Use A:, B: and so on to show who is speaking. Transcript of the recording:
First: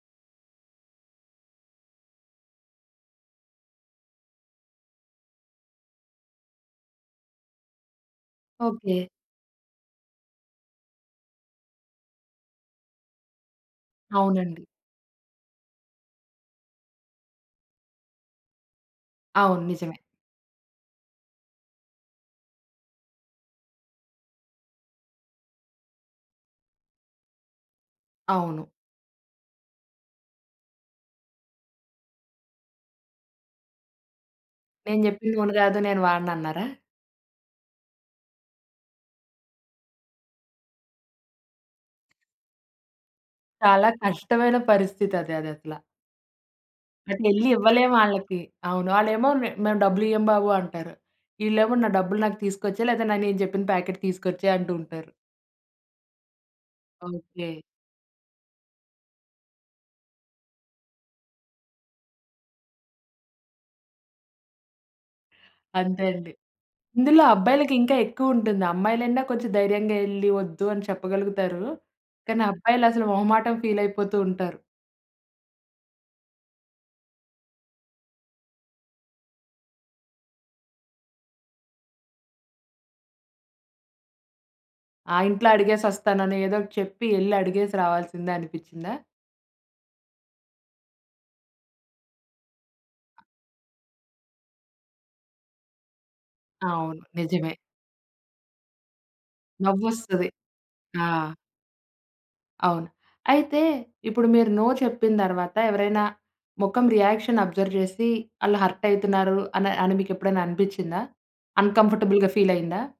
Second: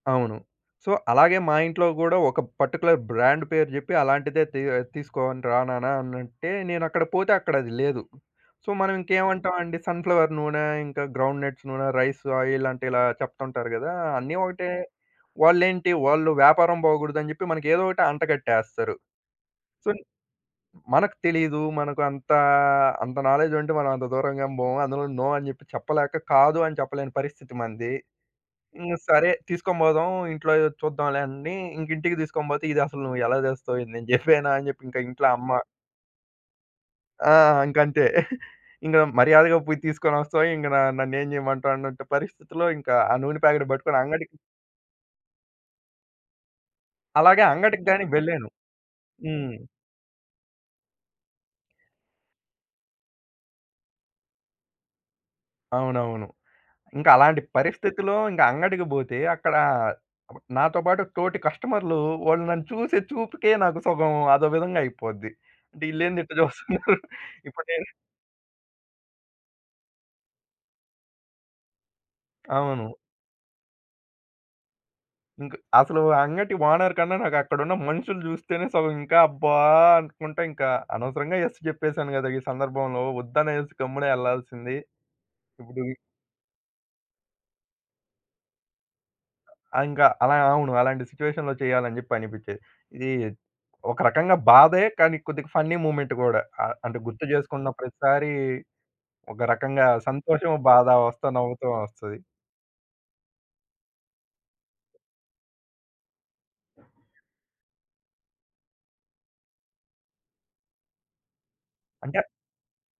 A: అవును. సో, అలాగే మా ఇంట్లో గుడా ఒక పార్టిక్యులర్ బ్రాండ్ పేరు జేప్పి, "అలాంటిదే తి తీసుకో‌ని రా నాన్న" అని అంటే నేను అక్కడ పోతే అక్కడది లేదు. సో మనం
B: ఓకే.
A: ఇంకేమంటామండీ సన్ ఫ్లవర్ నూనె ఇంకా గ్రౌండ్ నట్స్ నూనె రైస్ ఆయిలంటే ఇలా చెప్తుంటారు గదా! అన్నీ
B: అవునండి.
A: ఒకటే వాళ్లేంటి వాళ్ళు వ్యాపారం పోగూడదని జెప్పి మనకి ఏదో ఒటి అంటగట్టేస్తారు.
B: అవును.
A: సో,
B: నిజమే.
A: మనకు తెలిదు. మనకంతా అంత నాలెడ్జ్ ఉంటే మనం అంత దూరంగేమి బోము. అందులోను నో అని జెప్పి చెప్పలేక కాదు అని చెప్పలేని పరిస్థితి మనది.
B: అవును.
A: ఇంగ సరే, తీసుకొని బోదాం ఇంట్లో చూద్దాంలే అన్నీ ఇంకా ఇంటికి తీసుకొని పోతే, "ఇది అసలు నువ్వు ఎలా తేస్తావు? ఇది నేను జెప్పానా" అని జెప్పి ఇంక
B: నేను
A: ఇంట్లో
B: జేప్పిన
A: అమ్మ.
B: నూనె గాదు నేను వాడనన్నారా?
A: ఆ! ఇంకంతే ఇంగ మర్యాదగా పోయి తీసుకొనోస్తావ ఇంగ న నన్నేం జేయమంటావు అనంట పరిస్థితిలో ఇంకా ఆ నూనె ప్యాకెట్
B: చాలా
A: బట్టుకొని అంగడి
B: కష్టమైన పరిస్థితి అది అదసల.
A: అలాగే
B: అటెళ్ళి
A: అంగటికి గాని
B: ఇవ్వలేమాళ్ళకి
A: వెళ్ళాను.
B: అవును. ఆళ్ళేమో "మేం
A: హ్మ్.
B: మేము డబ్బులియ్యము బాబు" అంటారు. ఇళ్ళేమో నా డబ్బులు నాకు తీసుకొచ్చే లేదా న నేను జెప్పిన ప్యాకెట్ తీసుకొచ్చేయి అంటూ ఉంటారు.
A: అవునవును. ఇంకా అలాంటి
B: ఓకే.
A: పరిస్థితిలో ఇంకా అంగడికి బోతే అక్కడ నాతో బాటు తోటి కస్టమర్లు వోళ్ళు నన్ను చూసే చూపుకే నాకు సగం అదో విధంగా అయిపోద్ది. అంటే
B: అంతే
A: యిళ్లేంది?
B: అండి.
A: ఇట్లా చూస్తున్నారు
B: ఇందులో
A: ఇపుడు
B: అబ్బాయిలకి
A: నేను
B: ఇంకా ఎక్కువుంటుంది అమ్మాయిలన్న కొంచెం ధైర్యంగా ఏళ్లి ఒద్దు అని చెప్పగలుగుతారు. కానీ
A: అవును.
B: అబ్బాయిలసలు మొహమాటం ఫీలయిపోతూ ఉంటారు.
A: ఇంక అసలు అంగటి ఓనర్ కన్నా నాకక్కడున్న మనుషులు జూస్తేనే సగం ఇంకా అబ్బా! అనుకుంట ఇంక అనవసరంగా ఎస్ చెప్పేసాను గదా! ఈ సందర్భంలో వద్దనేసి గమ్మున ఏళ్ళాల్సింది.
B: ఆ ఇంట్లో
A: ఇపుడు
B: అడిగేసొస్తానని ఏదోకటి చెప్పి ఏళ్లి అడిగేసి రావాల్సిందనిపిచ్చిందా?
A: ఆ! ఇంకా అలాగ ఆ! అవును. అలాంటి సిచ్యుయేషన్‌లో చేయాలనిజెప్పి అనిపిచ్చేది. ఇది
B: అ!
A: ఒక రకంగా బాధే కానీ కొద్దిగా ఫన్నీ మూమెంట్ గూడా. ఆహ్, అంటే
B: అవును. నిజమే.
A: గుర్తుచేసుకున్న ప్రతిసారి ఒక రకంగా
B: నవ్వొస్తది.
A: సంతోషము, బాధ వస్తా
B: ఆ!
A: నవ్వుతోనొస్తది.
B: అవును. అయితే ఇప్పుడు మీరు నో చెప్పిన దర్వాత ఎవరైనా మొఖం రియాక్షన్ అబ్జర్వ్ చేసి ఆళ్ళు హర్ట్ అయితున్నారు అన అని మీకేప్పుడన్న అనిపిచ్చిందా?
A: అంటే
B: అన్‌కంఫర్టబుల్‌గా ఫీలయిందా?